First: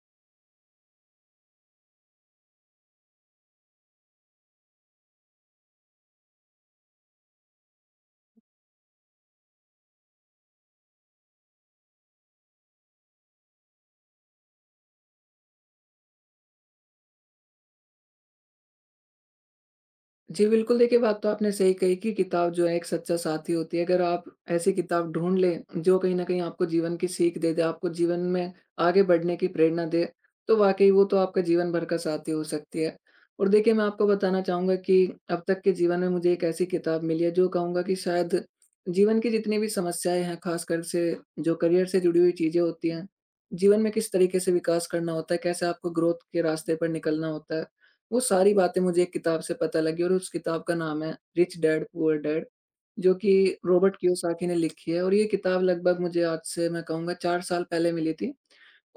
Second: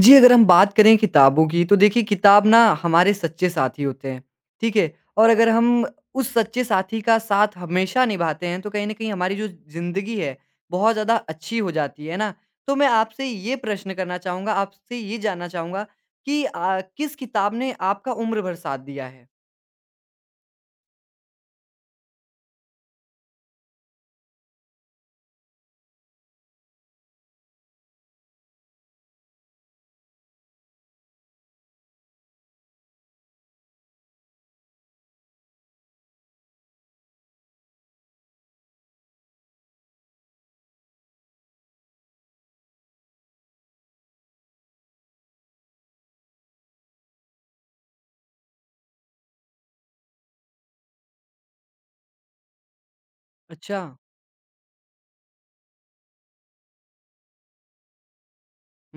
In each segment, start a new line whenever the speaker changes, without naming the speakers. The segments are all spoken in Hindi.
जी, अगर हम बात करें किताबों की तो देखिए किताब ना हमारे सच्चे साथी होते हैं, ठीक है? और अगर हम उस सच्चे साथी का साथ हमेशा निभाते हैं तो कहीं न कहीं हमारी जो ज़िंदगी है बहुत ज़्यादा अच्छी हो जाती है ना? तो मैं आपसे ये प्रश्न करना चाहूँगा, आपसे ये जानना चाहूँगा कि किस किताब ने आपका उम्र भर साथ दिया है?
जी, बिल्कुल देखिए, बात तो आपने सही कही कि किताब जो है एक सच्चा साथी होती है। अगर आप ऐसी किताब ढूँढ लें जो कहीं न कहीं आपको जीवन की सीख दे दे, आपको जीवन में आगे बढ़ने की प्रेरणा दे, तो वाक़ई वो तो आपका जीवन भर का साथी हो सकती है। और देखिए, मैं आपको बताना चाहूँगा कि अब तक के जीवन में मुझे एक ऐसी किताब मिली है, जो कहूँगा कि शायद जीवन की जितनी भी समस्याएँ हैं, ख़ासकर से जो करियर से जुड़ी हुई चीज़ें होती हैं, जीवन में किस तरीके से विकास करना होता है, कैसे आपको ग्रोथ के रास्ते पर निकलना होता है। वो सारी बातें मुझे एक किताब से पता लगी और उस किताब का नाम है रिच डैड पुअर डैड, जो कि
अच्छा।
रॉबर्ट कियोसाकी ने लिखी है, और ये किताब लगभग मुझे आज से मैं कहूँगा 4 साल पहले मिली थी।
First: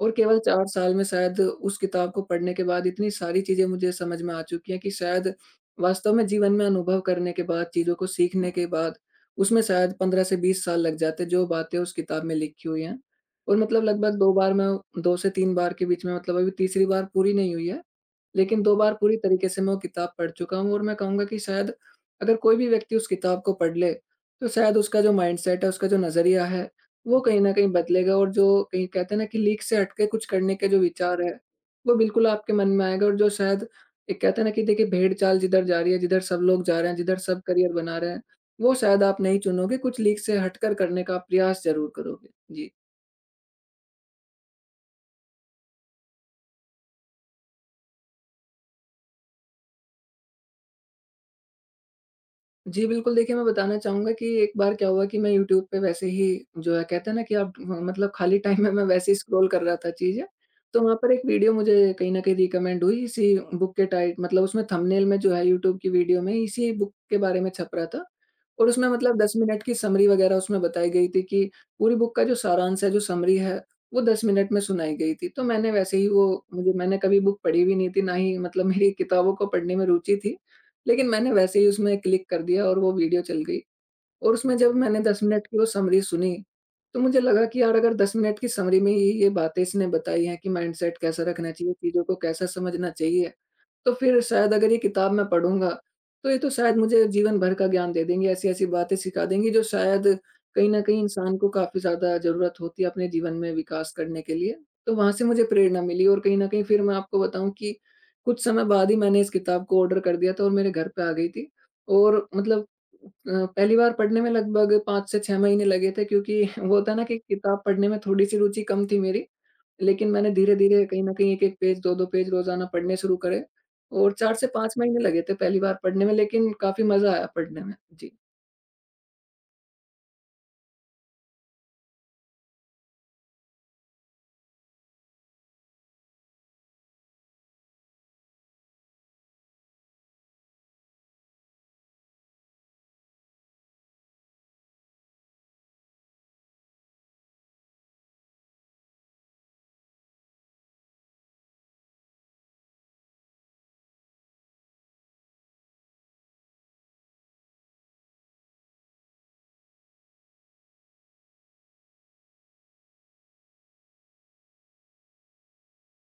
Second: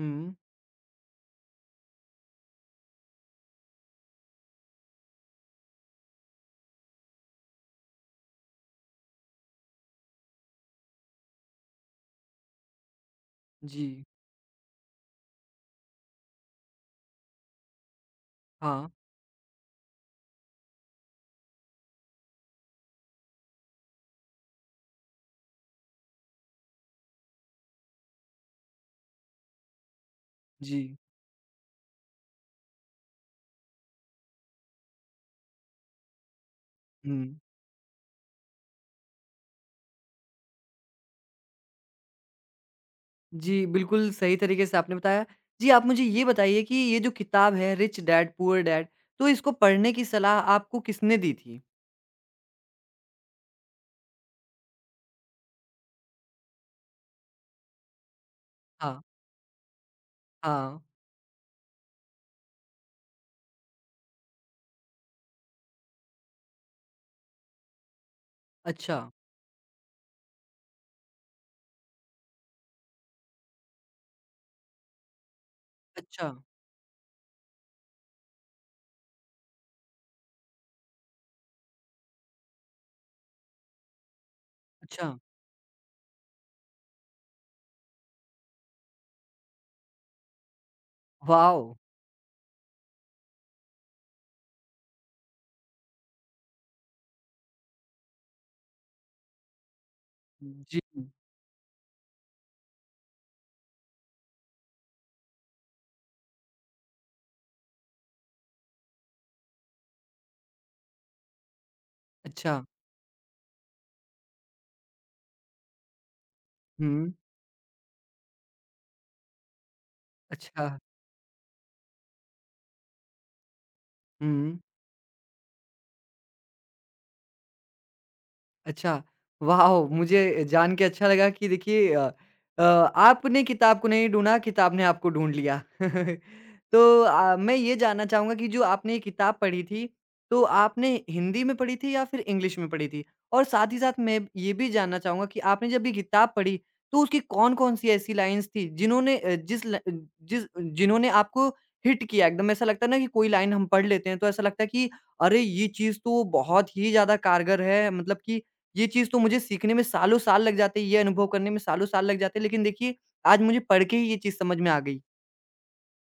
और केवल 4 साल में शायद उस किताब को पढ़ने के बाद इतनी सारी चीज़ें मुझे समझ में आ चुकी हैं कि शायद वास्तव में जीवन में अनुभव करने के बाद, चीज़ों को सीखने के बाद उसमें शायद 15 से 20 साल लग जाते जो बातें उस किताब में लिखी हुई हैं। और मतलब
जी।
लगभग 2 बार मैं, 2 से 3 बार के बीच में, मतलब अभी तीसरी बार पूरी नहीं हुई है। लेकिन 2
हाँ।
बार पूरी तरीके से मैं वो किताब पढ़ चुका हूँ, और मैं कहूँगा कि शायद अगर कोई भी व्यक्ति उस किताब को पढ़ ले, तो शायद उसका जो माइंडसेट है, उसका जो नज़रिया है, वो कहीं न कहीं बदलेगा। और जो कहीं कहते हैं ना कि लीक से हट के कुछ करने के जो
जी।
विचार है, वो बिल्कुल आपके मन में आएगा। और जो शायद एक कहते हैं ना कि देखिए, भेड़-चाल जिधर जा रही है, जिधर सब लोग जा रहे हैं,
हुँ।
जिधर सब करियर बना रहे हैं, वो शायद आप नहीं चुनोगे, कुछ लीक से हटकर करने का आप प्रयास ज़रूर करोगे। जी।
जी, बिल्कुल सही तरीके से आपने बताया। जी, आप मुझे ये बताइए कि ये जो किताब है रिच डैड पुअर डैड, तो इसको पढ़ने की सलाह आपको किसने दी थी?
जी, बिल्कुल देखिए, मैं बताना चाहूँगा कि एक बार क्या हुआ कि मैं यूट्यूब पे वैसे ही, जो है कहते हैं ना कि आप मतलब खाली टाइम में, मैं
हाँ,
वैसे ही स्क्रॉल कर रहा था चीज़ें,
हाँ।
तो वहाँ पर एक वीडियो मुझे कहीं न कहीं रिकमेंड हुई इसी बुक के, टाइ मतलब उसमें थंबनेल में जो है यूट्यूब की वीडियो में इसी बुक के बारे में छप रहा था। और उसमें
अच्छा,
मतलब 10 मिनट की समरी वगैरह उसमें बताई गई थी कि पूरी बुक का जो सारांश है, जो समरी है, वो 10 मिनट में सुनाई गई थी। तो मैंने वैसे ही वो
अच्छा,
मुझे मैंने कभी बुक पढ़ी भी नहीं थी, ना ही मतलब मेरी किताबों को पढ़ने में रुचि थी। लेकिन मैंने वैसे ही उसमें क्लिक कर दिया और वो वीडियो चल गई, और उसमें जब मैंने
अच्छा।
10 मिनट की वो समरी सुनी, तो मुझे लगा कि यार, अगर 10 मिनट की समरी में ये बातें इसने बताई हैं कि माइंडसेट कैसा रखना
वॉव!
चाहिए, चीज़ों को कैसा समझना चाहिए, तो फिर शायद अगर ये किताब मैं पढ़ूँगा, तो ये तो शायद मुझे जीवन भर का ज्ञान दे देंगी, ऐसी-ऐसी बातें सिखा देंगी जो शायद कहीं
जी,
न कहीं इंसान को काफ़ी ज़्यादा ज़रूरत होती है अपने जीवन में विकास करने के लिए। तो वहाँ से मुझे प्रेरणा मिली, और कहीं न कहीं फिर मैं आपको बताऊँ कि कुछ समय बाद ही मैंने इस किताब को ऑर्डर कर दिया था और मेरे घर पे आ गई थी। और
अच्छा।
मतलब पहली बार पढ़ने में लगभग 5 से 6 महीने लगे थे, क्योंकि वो होता है ना
हुँ,
कि किताब पढ़ने में थोड़ी-सी रुचि कम थी मेरी, लेकिन मैंने
अच्छा।
धीरे-धीरे कहीं न कहीं 1-1 पेज, 2-2 पेज रोज़ाना पढ़ने शुरू करे। और 4 से
हुँ।
5 महीने लगे थे पहली बार पढ़ने में, लेकिन काफ़ी मज़ा आया पढ़ने में। जी।
अच्छा, वॉव! मुझे जान के अच्छा लगा कि देखिए अ, आपने किताब को नहीं ढूँढा, किताब ने आपको ढूँढ लिया। तो मैं ये जानना चाहूँगा कि जो आपने ये किताब पढ़ी थी, तो आपने हिंदी में पढ़ी थी या फिर इंग्लिश में पढ़ी थी? और साथ ही साथ मैं ये भी जानना चाहूँगा कि आपने जब ये किताब पढ़ी, तो उसकी कौन-कौन सी ऐसी लाइन्स थी जिन्होंने अ, जिस ल जिस जिन्होंने आपको हिट किया एकदम? ऐसा लगता है ना कि कोई लाइन हम पढ़ लेते हैं, तो ऐसा लगता है कि अरे! ये चीज़ तो बहुत ही ज़्यादा कारगर है, मतलब कि ये चीज़ तो मुझे सीखने में सालों-साल लग जाते, ये अनुभव करने में सालों-साल लग जाते, लेकिन देखिए आज मुझे पढ़ के ही ये चीज़ समझ में आ गई।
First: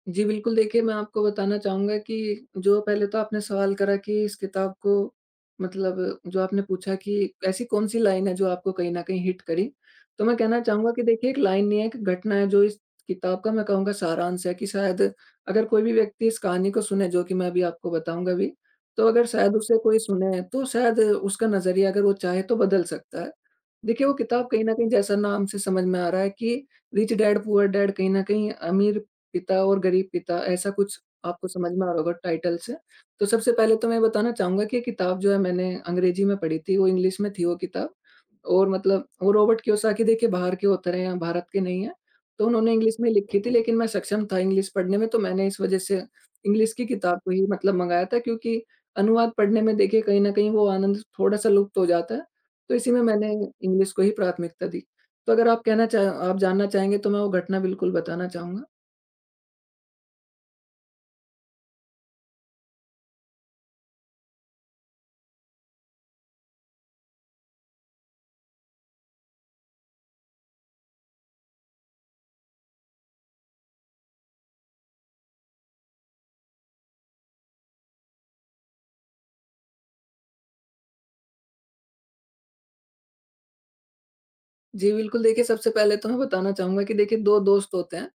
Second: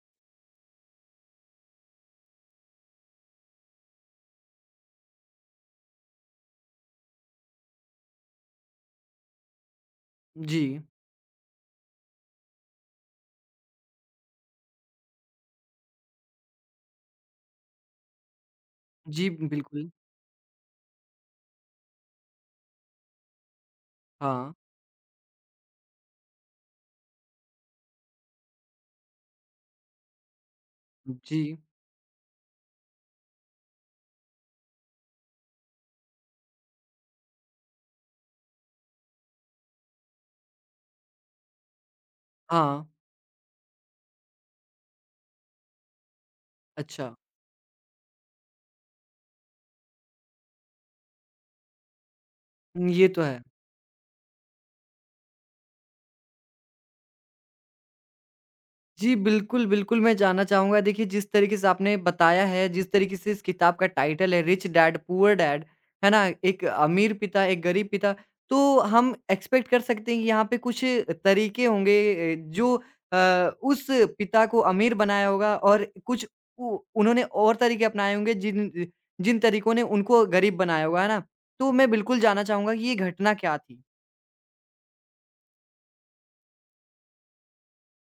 जी, बिल्कुल देखिए, मैं आपको बताना चाहूँगा कि जो पहले तो आपने सवाल करा कि इस किताब को, मतलब जो आपने पूछा कि ऐसी कौन-सी लाइन है जो आपको कहीं न कहीं हिट करी? तो मैं कहना
जी।
चाहूँगा कि देखिए, एक लाइन नहीं है, एक घटना है जो इस किताब का मैं कहूँगा सारांश है कि शायद अगर कोई भी व्यक्ति इस कहानी को सुने, जो कि मैं अभी आपको बताऊँगा भी, तो अगर
जी,
शायद उसे
बिल्कुल।
कोई सुने तो शायद उसका नज़रिया, अगर वो चाहे, तो बदल सकता है। देखिए, वो किताब
हाँ।
कहीं न कहीं जैसा नाम से समझ में आ रहा है कि रिच डैड पुअर डैड, कहीं न कहीं अमीर पिता और गरीब पिता, ऐसा कुछ
जी।
आपको समझ में आ रहा होगा टाइटल से। तो सबसे पहले तो मैं बताना चाहूँगा कि ये किताब जो है मैंने अंग्रेजी में पढ़ी थी, वो इंग्लिश में थी वो किताब, और मतलब वो रॉबर्ट कियोसाकी देखिए बाहर के ऑथर हैं, भारत के नहीं हैं। तो उन्होंने
हाँ।
इंग्लिश में लिखी थी, लेकिन मैं सक्षम था इंग्लिश पढ़ने में, तो मैंने इस वज़ह से इंग्लिश की
अच्छा।
किताब को ही मतलब मँगाया था, क्योंकि अनुवाद पढ़ने में देखिए कहीं न कहीं वो आनंद थोड़ा-सा लुप्त हो जाता है। तो इसी में
ये तो
मैंने
है।
इंग्लिश को ही प्राथमिकता दी। तो अगर आप कहना चाह आप जानना चाहेंगे, तो मैं वो घटना बिल्कुल बताना चाहूँगा।
जी, बिल्कुल, बिल्कुल, मैं जानना चाहूँगा देखिए जिस तरीके से आपने बताया है, जिस तरीके से इस किताब का टाइटल है रिच डैड पुअर डैड, है ना? एक अमीर पिता, एक गरीब पिता, तो हम एक्सपेक्ट कर सकते हैं कि यहाँ पे कुछ तरीके होंगे ए, जो अ, उस पिता को अमीर बनाया होगा और कुछ उ उन्होंने और तरीके अपनाए होंगे जिन तरीकों ने उनको गरीब बनाया होगा, है ना? तो मैं बिल्कुल जानना चाहूँगा कि ये घटना क्या थी?
जी, बिल्कुल देखिए, सबसे पहले तो मैं बताना चाहूँगा कि देखिए 2 दोस्त होते हैं,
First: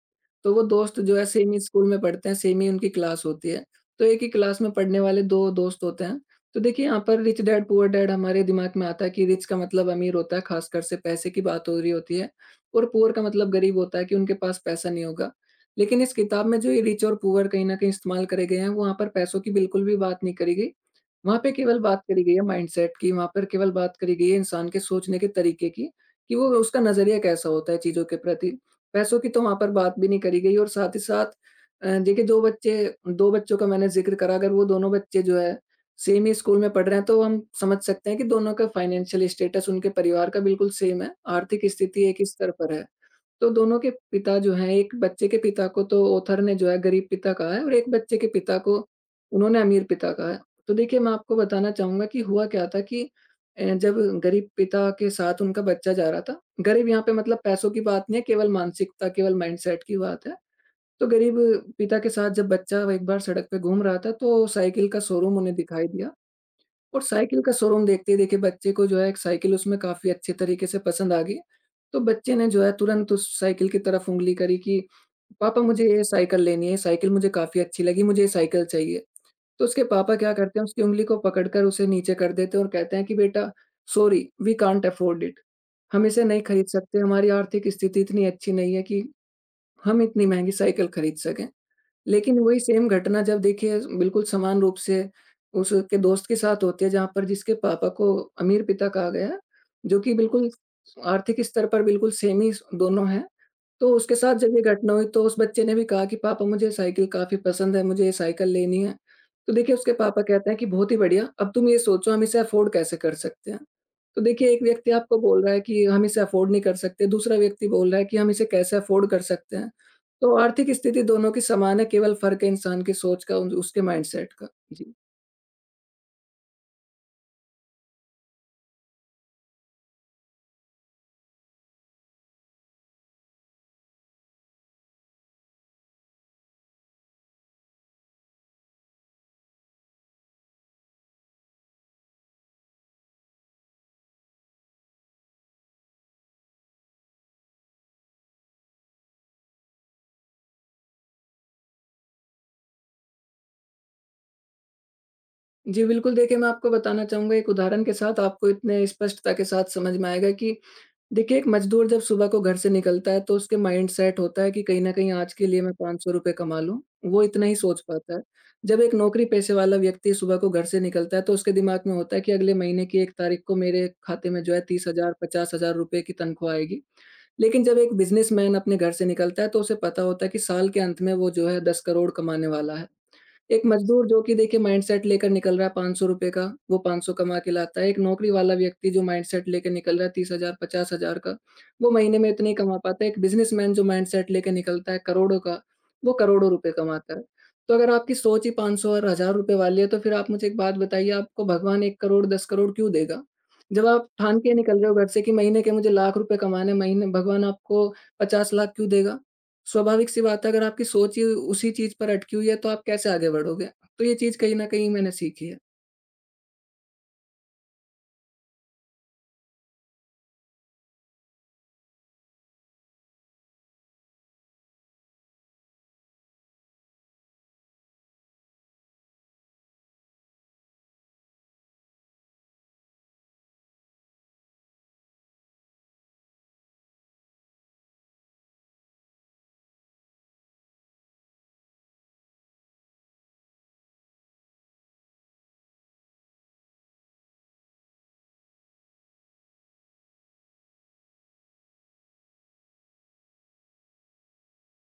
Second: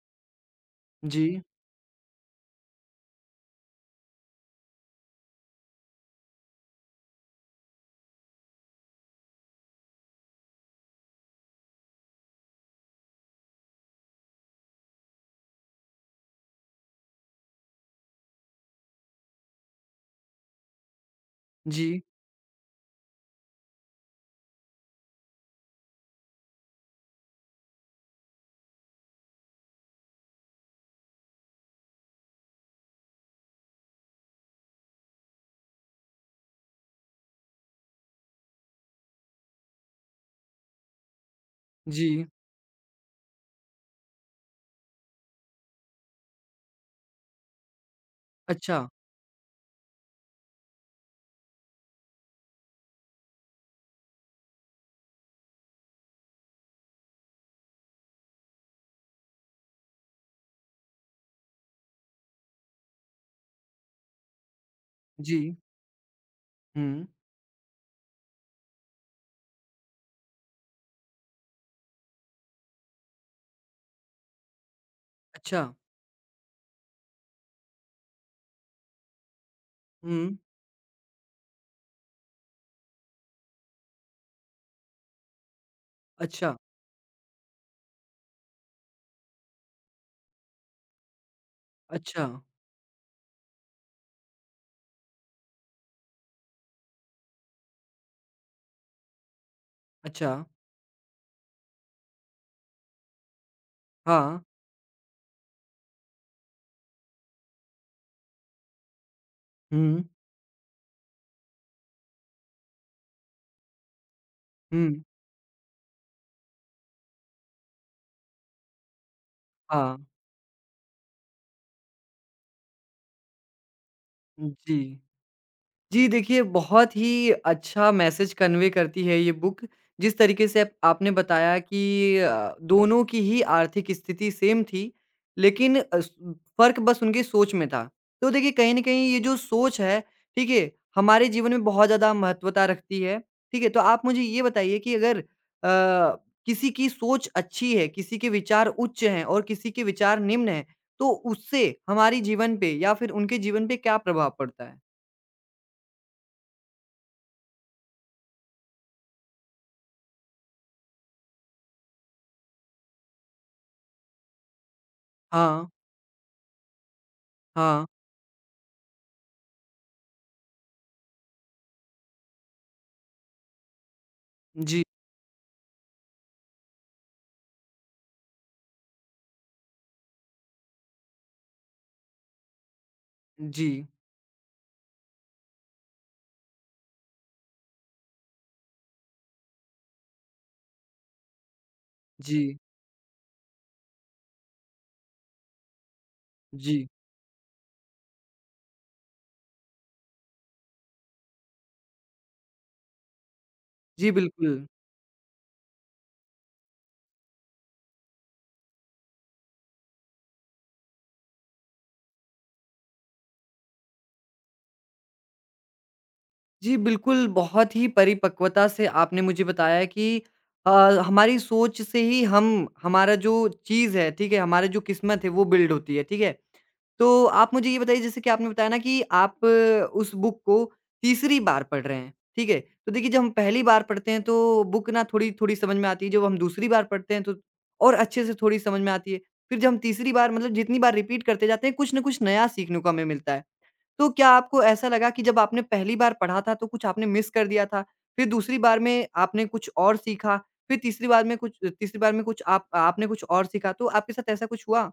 तो वो दोस्त जो है
जी,
सेम ही स्कूल में पढ़ते हैं, सेम ही उनकी क्लास होती है। तो एक ही क्लास में पढ़ने वाले 2 दोस्त होते हैं। तो देखिए, यहाँ पर रिच डैड पुअर डैड हमारे दिमाग में आता है कि रिच का मतलब अमीर होता है, ख़ासकर से पैसे की बात हो रही होती है, और पुअर का मतलब गरीब होता है कि उनके पास पैसा नहीं होगा। लेकिन इस किताब में जो ये रिच और पुअर कहीं न कहीं इस्तेमाल करे गए हैं, वहाँ पर पैसों की बिल्कुल भी बात नहीं करी गई। वहाँ पे केवल बात
जी,
करी गई है माइंडसेट की, वहाँ पर केवल बात करी गई है इंसान के सोचने के तरीके की। कि वो उसका नज़रिया कैसा होता है चीज़ों के प्रति। पैसों की तो वहाँ पर बात भी नहीं करी गई, और साथ ही साथ देखिए 2 बच्चे, 2 बच्चों का मैंने ज़िक्र करा, अगर वो दोनों बच्चे जो है सेम ही स्कूल में पढ़ रहे हैं, तो हम समझ सकते हैं कि दोनों का फाइनेंशियल स्टेटस, उनके परिवार का, बिल्कुल सेम है, आर्थिक स्थिति एक
जी,
ही स्तर पर है। तो दोनों के पिता जो हैं, एक बच्चे के पिता को तो ऑथर ने जो है गरीब पिता कहा है, और एक बच्चे के पिता को
अच्छा,
उन्होंने अमीर पिता कहा है। तो देखिए, मैं आपको बताना चाहूँगा कि हुआ क्या था कि जब गरीब पिता के साथ उनका बच्चा जा रहा था, गरीब यहाँ पे मतलब पैसों की बात नहीं है, केवल मानसिकता, केवल माइंडसेट की बात है। तो गरीब पिता के साथ जब बच्चा एक बार सड़क पे घूम रहा था, तो साइकिल का शोरूम उन्हें
जी,
दिखाई दिया, और
हुँ,
साइकिल का शोरूम देखते ही देखिए बच्चे को जो है एक साइकिल उसमें काफ़ी अच्छे तरीके से पसंद आ गई। तो बच्चे ने जो है तुरंत उस साइकिल की तरफ उँगली करी कि
अच्छा,
पापा, मुझे ये साइकिल लेनी है, ये साइकिल मुझे काफ़ी अच्छी लगी, मुझे ये साइकिल चाहिए। तो उसके
हुँ।
पापा क्या करते हैं, उसकी उँगली को पकड़कर उसे नीचे कर देते हैं और कहते हैं कि बेटा, sorry we can't afford it, हम इसे नहीं
अच्छा,
खरीद सकते, हमारी आर्थिक स्थिति इतनी अच्छी नहीं है कि हम इतनी महँगी साइकिल खरीद सकें।
अच्छा,
लेकिन वही सेम घटना जब देखिए बिल्कुल समान रूप से उसके दोस्त के साथ होती है, जहाँ पर जिसके पापा को अमीर पिता कहा गया, जो कि
अच्छा।
बिल्कुल आर्थिक स्तर पर बिल्कुल सेम ही स दोनों हैं। तो उसके साथ
हाँ।
जब ये घटना हुई, तो उस बच्चे ने भी कहा कि पापा, मुझे साइकिल काफ़ी पसंद है, मुझे ये साइकिल लेनी है। तो देखिए, उसके
हुँ,
पापा कहते हैं कि बहुत ही बढ़िया, अब तुम ये सोचो हम इसे अफ़ोर्ड कैसे कर सकते हैं? तो देखिए एक व्यक्ति
हुँ।
आपको बोल रहा है कि हम इसे अफ़ोर्ड नहीं कर सकते, दूसरा व्यक्ति बोल रहा है कि हम इसे कैसे अफ़ोर्ड कर सकते हैं।
हाँ,
तो आर्थिक स्थिति दोनों की समान है, केवल फ़र्क है इंसान की सोच का, उन उसके माइंडसेट का। जी।
जी। जी, देखिए बहुत ही अच्छा मैसेज कन्वे करती है ये बुक, जिस तरीके से अप आपने बताया कि दोनों की ही आर्थिक स्थिति सेम थी, लेकिन अस फ़र्क बस उनकी सोच में था। तो देखिए कहीं न कहीं ये जो सोच है, ठीक है? हमारे जीवन में बहुत ज़्यादा महत्वता रखती है, ठीक है? तो आप मुझे ये बताइए कि अगर किसी की सोच अच्छी है, किसी के विचार उच्च हैं और किसी के विचार निम्न हैं, तो उससे हमारी जीवन पे या फिर उनके जीवन पे क्या प्रभाव पड़ता है?
जी बिल्कुल, देखिए मैं आपको बताना चाहूँगा, एक उदाहरण के साथ आपको इतने स्पष्टता के साथ समझ में आएगा कि देखिए, एक मज़दूर जब सुबह को घर से निकलता है, तो उसके माइंडसेट होता है कि कहीं न कहीं आज के लिए
हाँ।
मैं ₹500 कमा लूँ, वो इतना ही सोच
हाँ,
पाता है। जब एक नौकरी पेशे वाला व्यक्ति सुबह को घर से निकलता है, तो उसके दिमाग में होता है कि अगले महीने की 1 तारीख को मेरे खाते में जो है
जी,
30,000 ₹50,000 की तनख्वाह आएगी। लेकिन जब एक बिज़नेसमैन अपने घर से निकलता है, तो उसे पता होता है कि साल के अंत में वो जो है 10 करोड़ कमाने वाला है। एक
जी,
मज़दूर जो कि देखिए माइंडसेट लेकर निकल रहा है ₹500 का, वो 500 कमा के लाता है। एक नौकरी वाला व्यक्ति जो माइंडसेट लेके निकल रहा है 30,000 50,000 का, वो महीने में इतने ही
जी,
कमा पाता है। एक बिज़नेसमैन जो माइंडसेट लेके निकलता है करोड़ों का, वो करोड़ों रुपए
जी,
कमाता है। तो अगर आपकी सोच ही 500 और हज़ार रुपए वाली है, तो फिर आप मुझे एक बात बताइए, आपको भगवान 1 करोड़ 10 करोड़ क्यों देगा? जब आप
जी,
ठान के
बिल्कुल।
निकल रहे हो घर से कि महीने के मुझे लाख रुपए कमाने हैं, महीने भगवान आपको 50 लाख क्यों देगा? स्वाभाविक सी बात है, अगर आपकी सोच ही उसी चीज़ पर अटकी हुई है तो आप कैसे आगे बढ़ोगे? तो ये चीज़ कहीं न कहीं मैंने सीखी है।
जी, बिल्कुल, बहुत ही परिपक्वता से आपने मुझे बताया कि अ, हमारी सोच से ही हम हमारा जो चीज़ है, ठीक है? हमारी जो किस्मत है, वो बिल्ड होती है, ठीक है? तो आप मुझे ये बताइए जैसे कि आपने बताया ना कि आप उस बुक को तीसरी बार पढ़ रहे हैं, ठीक है? तो देखिए जब हम पहली बार पढ़ते हैं तो बुक ना थोड़ी-थोड़ी समझ में आती है, जब हम दूसरी बार पढ़ते हैं तो और अच्छे से थोड़ी समझ में आती है। फिर जब हम तीसरी बार मतलब जितनी बार रिपीट करते जाते हैं कुछ न कुछ नया सीखने को हमें मिलता है। तो क्या आपको ऐसा लगा कि जब आपने पहली बार पढ़ा था तो कुछ आपने मिस कर दिया था, फिर दूसरी बार में आपने कुछ और सीखा, फिर तीसरी बार में कुछ तीसरी बार में कुछ आप आपने कुछ और सीखा, तो आपके साथ ऐसा कुछ हुआ?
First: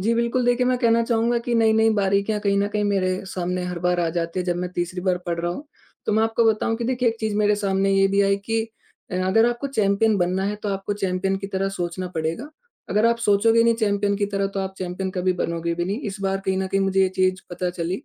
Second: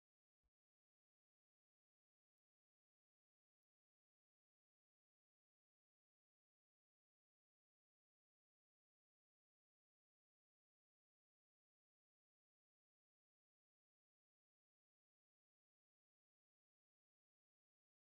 जी बिल्कुल, देखिए मैं कहना चाहूँगा कि नई-नई बारीकियाँ कहीं न कहीं मेरे सामने हर बार आ जाती है जब मैं तीसरी बार पढ़ रहा हूँ। तो मैं आपको बताऊँ कि देखिए एक चीज़ मेरे सामने ये भी आई कि अगर आपको चैंपियन बनना है तो आपको चैंपियन की तरह सोचना पड़ेगा। अगर आप सोचोगे नहीं चैंपियन की तरह तो आप चैंपियन कभी बनोगे भी नहीं। इस बार कहीं न कहीं मुझे ये चीज़ पता चली।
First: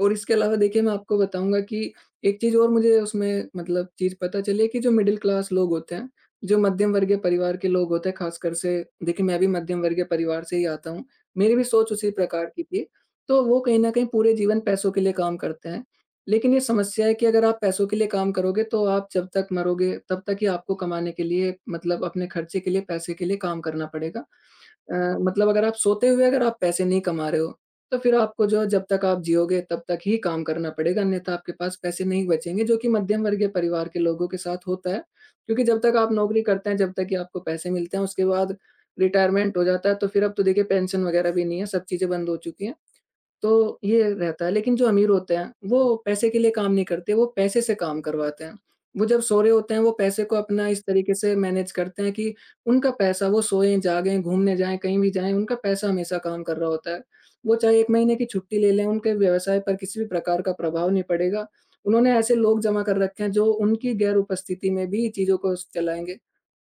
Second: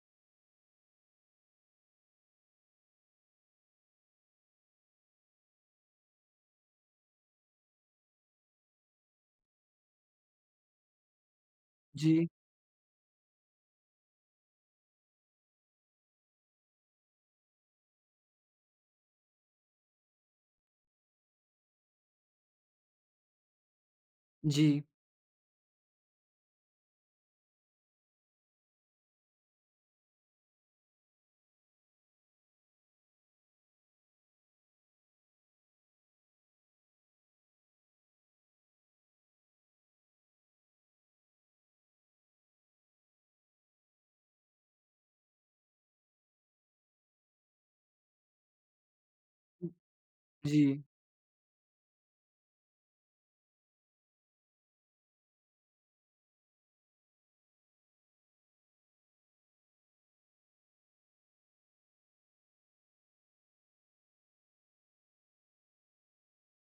और इसके अलावा देखिए मैं आपको बताऊँगा कि एक चीज़ और मुझे उसमें मतलब चीज़ पता चली है कि जो मिडल क्लास लोग होते हैं, जो मध्यम वर्गीय परिवार के लोग होते हैं ख़ासकर से, देखिए मैं भी मध्यम वर्गीय परिवार से ही आता हूँ, मेरी भी सोच उसी
जी,
प्रकार की थी। तो वो कहीं न कहीं पूरे जीवन पैसों के लिए काम करते हैं। लेकिन ये समस्या है कि अगर आप पैसों के लिए काम करोगे तो आप जब तक मरोगे तब तक ही आपको कमाने के लिए, मतलब अपने खर्चे के लिए, पैसे के लिए काम करना पड़ेगा।
जी,
मतलब अगर आप सोते हुए अगर आप पैसे नहीं कमा रहे हो तो फिर आपको जो है जब तक आप जियोगे तब तक ही काम करना पड़ेगा, अन्यथा आपके पास पैसे नहीं बचेंगे, जो कि मध्यम वर्गीय परिवार के लोगों के साथ होता है। क्योंकि जब तक आप नौकरी करते हैं, जब तक कि आपको पैसे मिलते हैं, उसके बाद रिटायरमेंट हो जाता है, तो फिर अब तो देखिए पेंशन वगैरह भी नहीं है, सब चीज़ें बंद हो चुकी हैं। तो ये रहता है, लेकिन जो अमीर होते हैं, वो पैसे के लिए काम नहीं करते, वो पैसे से काम करवाते हैं। वो जब सो रहे होते हैं, वो पैसे को
जी।
अपना इस तरीके से मैनेज करते हैं कि उनका पैसा, वो सोएँ, जागें, घूमने जाएँ, कहीं भी जाएँ, उनका पैसा हमेशा काम कर रहा होता है। वो चाहे 1 महीने की छुट्टी ले लें, उनके व्यवसाय पर किसी भी प्रकार का प्रभाव नहीं पड़ेगा। उन्होंने ऐसे लोग जमा कर रखे हैं, जो उनकी गैर उपस्थिति में भी चीज़ों को स चलाएँगे।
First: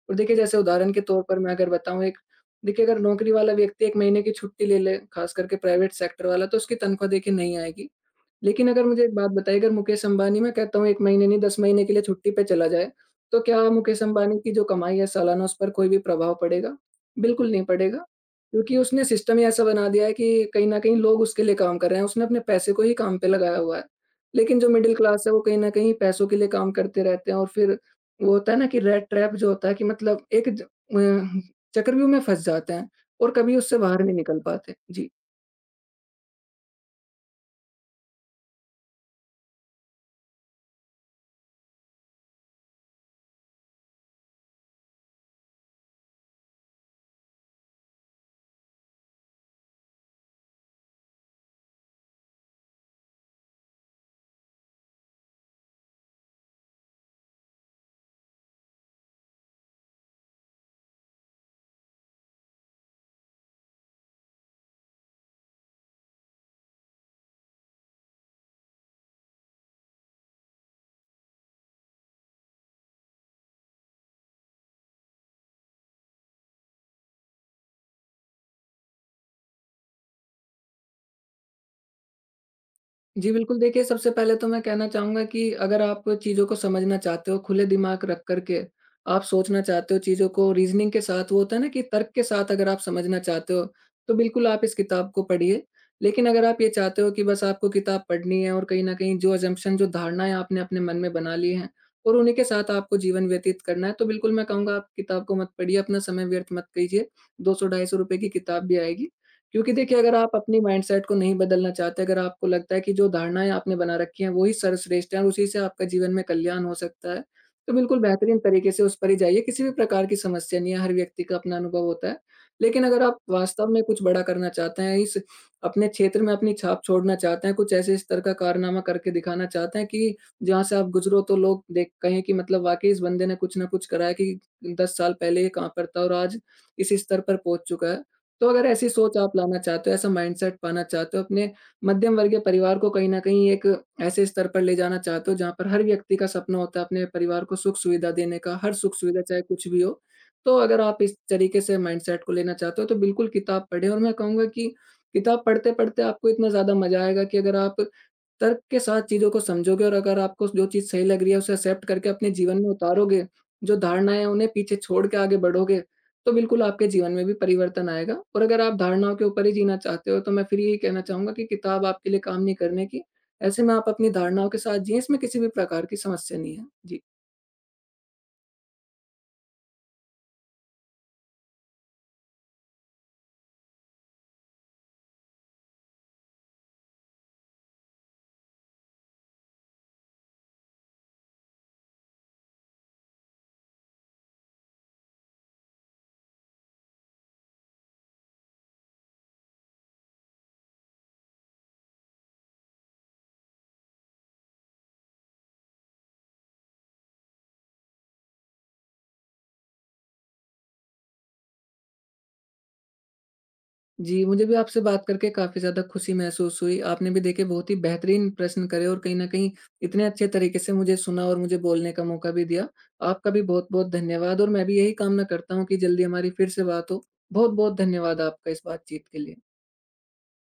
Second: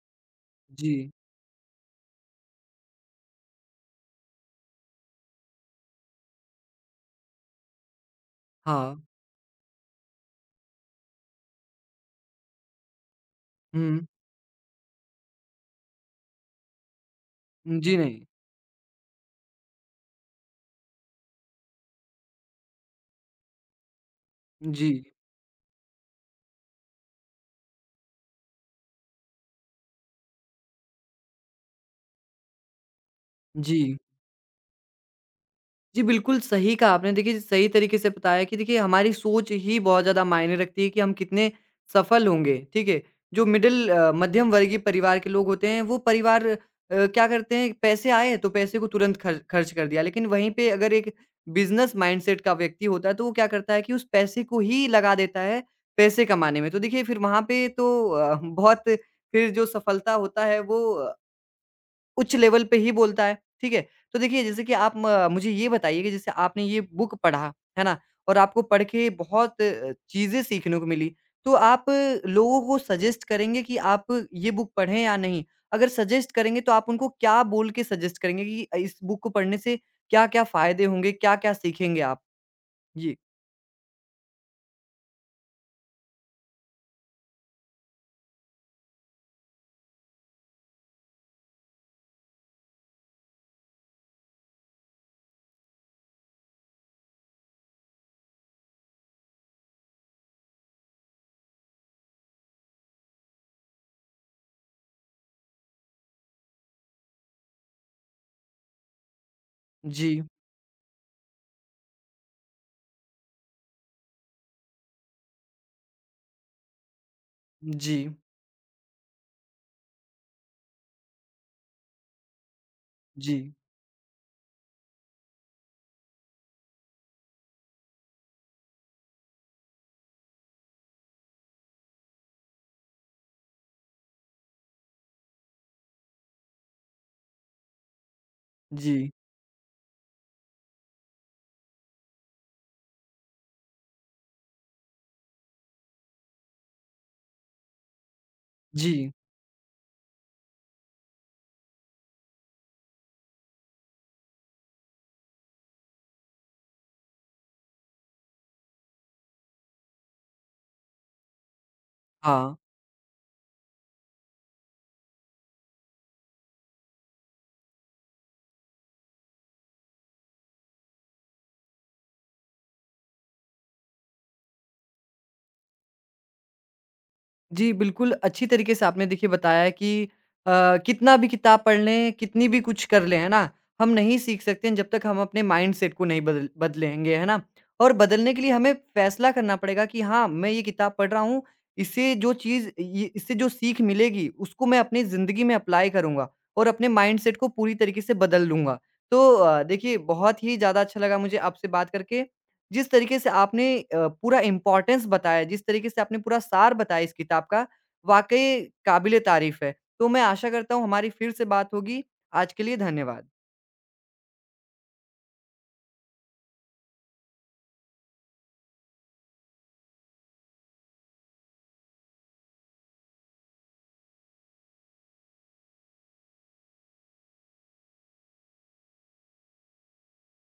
और देखिए, जैसे उदाहरण के
जी,
तौर पर मैं अगर बताऊँ, एक देखिए, अगर नौकरी वाला व्यक्ति 1 महीने की छुट्टी ले ले, ख़ास करके प्राइवेट सेक्टर वाला, तो उसकी तनख्वाह देखिए नहीं आएगी। लेकिन अगर
हाँ।
मुझे एक बात बताइए, अगर मुकेश अंबानी, मैं कहता हूँ 1 महीने नहीं 10 महीने के लिए छुट्टी पे चला जाए, तो क्या मुकेश
हुँ,
अंबानी की जो कमाई है सालाना, उस पर कोई भी प्रभाव पड़ेगा? बिल्कुल नहीं
जी
पड़ेगा,
नहीं।
क्योंकि उसने सिस्टम ही ऐसा बना दिया है कि कहीं न कहीं लोग उसके लिए काम कर रहे हैं, उसने अपने पैसे को ही काम पे लगाया हुआ है। लेकिन जो
जी,
मिडल क्लास है वो कहीं न कहीं पैसों के लिए काम करते रहते हैं और फिर वो होता है ना कि रेट ट्रैप जो होता है कि मतलब चक्रव्यूह में फँस जाते हैं और कभी उससे
जी।
बाहर नहीं निकल पाते। जी।
जी, बिल्कुल सही कहा आपने। देखिए, सही तरीके से बताया कि देखिए हमारी सोच ही बहुत ज़्यादा मायने रखती है कि हम कितने सफल होंगे, ठीक है? जो मध्यम वर्गीय परिवार के लोग होते हैं, वो क्या करते हैं, पैसे आए तो पैसे को तुरंत खर्च खर्च कर दिया। लेकिन वहीं पे अगर एक बिज़नेस माइंडसेट का व्यक्ति होता है, तो वो क्या करता है कि उस पैसे को ही लगा देता है पैसे कमाने में। तो देखिए फिर वहाँ पे तो अ, बहुत फिर जो सफलता होता है वो उच्च लेवल पे ही बोलता है, ठीक है? तो देखिए जैसे कि आप म मुझे ये बताइए कि जैसे आपने ये बुक पढ़ा, है ना? और आपको पढ़ के बहुत चीज़ें सीखने को मिली, तो आप लोगों को सजेस्ट करेंगे कि आप ये बुक पढ़ें या नहीं? अगर सजेस्ट करेंगे तो आप उनको क्या बोल के सजेस्ट करेंगे कि इस बुक को पढ़ने से क्या-क्या फ़ायदे होंगे, क्या-क्या सीखेंगे आप? जी।
जी, बिल्कुल। देखिए, सबसे पहले तो मैं कहना चाहूँगा कि अगर आप चीज़ों को समझना चाहते हो, खुले दिमाग रख कर के आप सोचना चाहते हो, चीज़ों को रीज़निंग के साथ, वो होता है ना कि तर्क के साथ, अगर आप समझना चाहते हो, तो बिल्कुल आप इस किताब को पढ़िए। लेकिन अगर आप ये चाहते हो कि बस आपको किताब पढ़नी है और कहीं न कहीं जो असम्पशन, जो धारणाएँ आपने अपने मन में बना ली हैं और उन्हीं के साथ आपको जीवन व्यतीत करना है, तो बिल्कुल मैं कहूँगा आप किताब को मत पढ़िए, अपना समय व्यर्थ मत कीजिए। 200 ₹250 की किताब भी आएगी। क्योंकि देखिए
जी।
अगर आप अपनी माइंडसेट को नहीं बदलना चाहते, अगर आपको लगता है कि जो धारणाएँ आपने बना रखी हैं वो ही सर्वश्रेष्ठ हैं और उसी से आपका जीवन में कल्याण हो सकता है, तो
जी।
बिल्कुल बेहतरीन तरीके से उस पर ही जाइए, किसी भी प्रकार की समस्या नहीं है, हर व्यक्ति का अपना अनुभव होता है। लेकिन अगर आप
जी।
वास्तव में कुछ बड़ा करना चाहते हैं, इस अपने क्षेत्र में अपनी छाप छोड़ना चाहते हैं, कुछ ऐसे स्तर का कारनामा करके दिखाना चाहते हैं कि जहाँ से आप गुज़रो तो लोग देख कहें कि मतलब वाक़ई इस बंदे ने कुछ ना कुछ करा है कि 10 साल पहले ये कहाँ पर था और आज इस स्तर पर पहुँच चुका है। तो अगर ऐसी
जी।
सोच आप लाना चाहते हो, ऐसा माइंडसेट पाना चाहते हो, अपने मध्यम वर्गीय परिवार को कहीं न कहीं एक ऐसे स्तर पर ले जाना चाहते हो, जहाँ पर हर व्यक्ति का सपना होता है अपने परिवार को सुख-सुविधा देने का, हर
जी।
सुख-सुविधा चाहे कुछ भी हो। तो अगर आप इस तरीके से माइंडसेट को लेना चाहते हो, तो बिल्कुल किताब पढ़ें और मैं कहूँगा कि किताब पढ़ते-पढ़ते आपको इतना ज़्यादा मज़ा आएगा कि अगर आप तर्क के साथ चीज़ों को समझोगे और अगर आपको जो चीज़ सही लग रही है उसे एक्सेप्ट करके अपने
हाँ।
जीवन में उतारोगे, जो धारणाएँ हैं उन्हें पीछे छोड़ के आगे बढ़ोगे, तो बिल्कुल आपके जीवन में भी परिवर्तन आएगा। और अगर आप धारणाओं के ऊपर ही जीना चाहते हो तो मैं फिर यही कहना चाहूँगा कि किताब आपके लिए काम नहीं करने की, ऐसे में आप अपनी धारणाओं के साथ जिएँ, इसमें किसी भी प्रकार की समस्या नहीं है। जी।
जी, बिल्कुल अच्छी तरीके से आपने देखिए बताया कि कितना भी किताब पढ़ लें, कितनी भी कुछ कर लें, है ना? हम नहीं सीख सकते हैं जब तक हम अपने माइंडसेट को नहीं बदलेंगे, है ना? और बदलने के लिए हमें फैसला करना पड़ेगा कि हाँ, मैं ये किताब पढ़ रहा हूँ, इससे जो चीज़ ये इससे जो सीख मिलेगी, उसको मैं अपनी ज़िंदगी में अप्लाई करूँगा और अपने माइंडसेट को पूरी तरीके से बदल लूँगा। तो देखिए बहुत ही ज़्यादा अच्छा लगा मुझे आपसे बात करके। जिस तरीके से आपने पूरा इम्पोर्टेंस बताया, जिस तरीके से आपने पूरा सार बताया इस किताब का, वाक़ई काबिल-ए-तारीफ़ है। तो मैं आशा करता हूँ हमारी फिर से बात होगी। आज के लिए धन्यवाद।
जी, मुझे भी आपसे बात करके काफ़ी ज़्यादा खुशी महसूस हुई। आपने भी देखिए बहुत ही बेहतरीन प्रश्न करे और कहीं न कहीं इतने अच्छे तरीके से मुझे सुना और मुझे बोलने का मौका भी दिया। आपका भी बहुत-बहुत धन्यवाद और मैं भी यही कामना करता हूँ कि जल्दी हमारी फिर से बात हो। बहुत-बहुत धन्यवाद आपका इस बातचीत के लिए।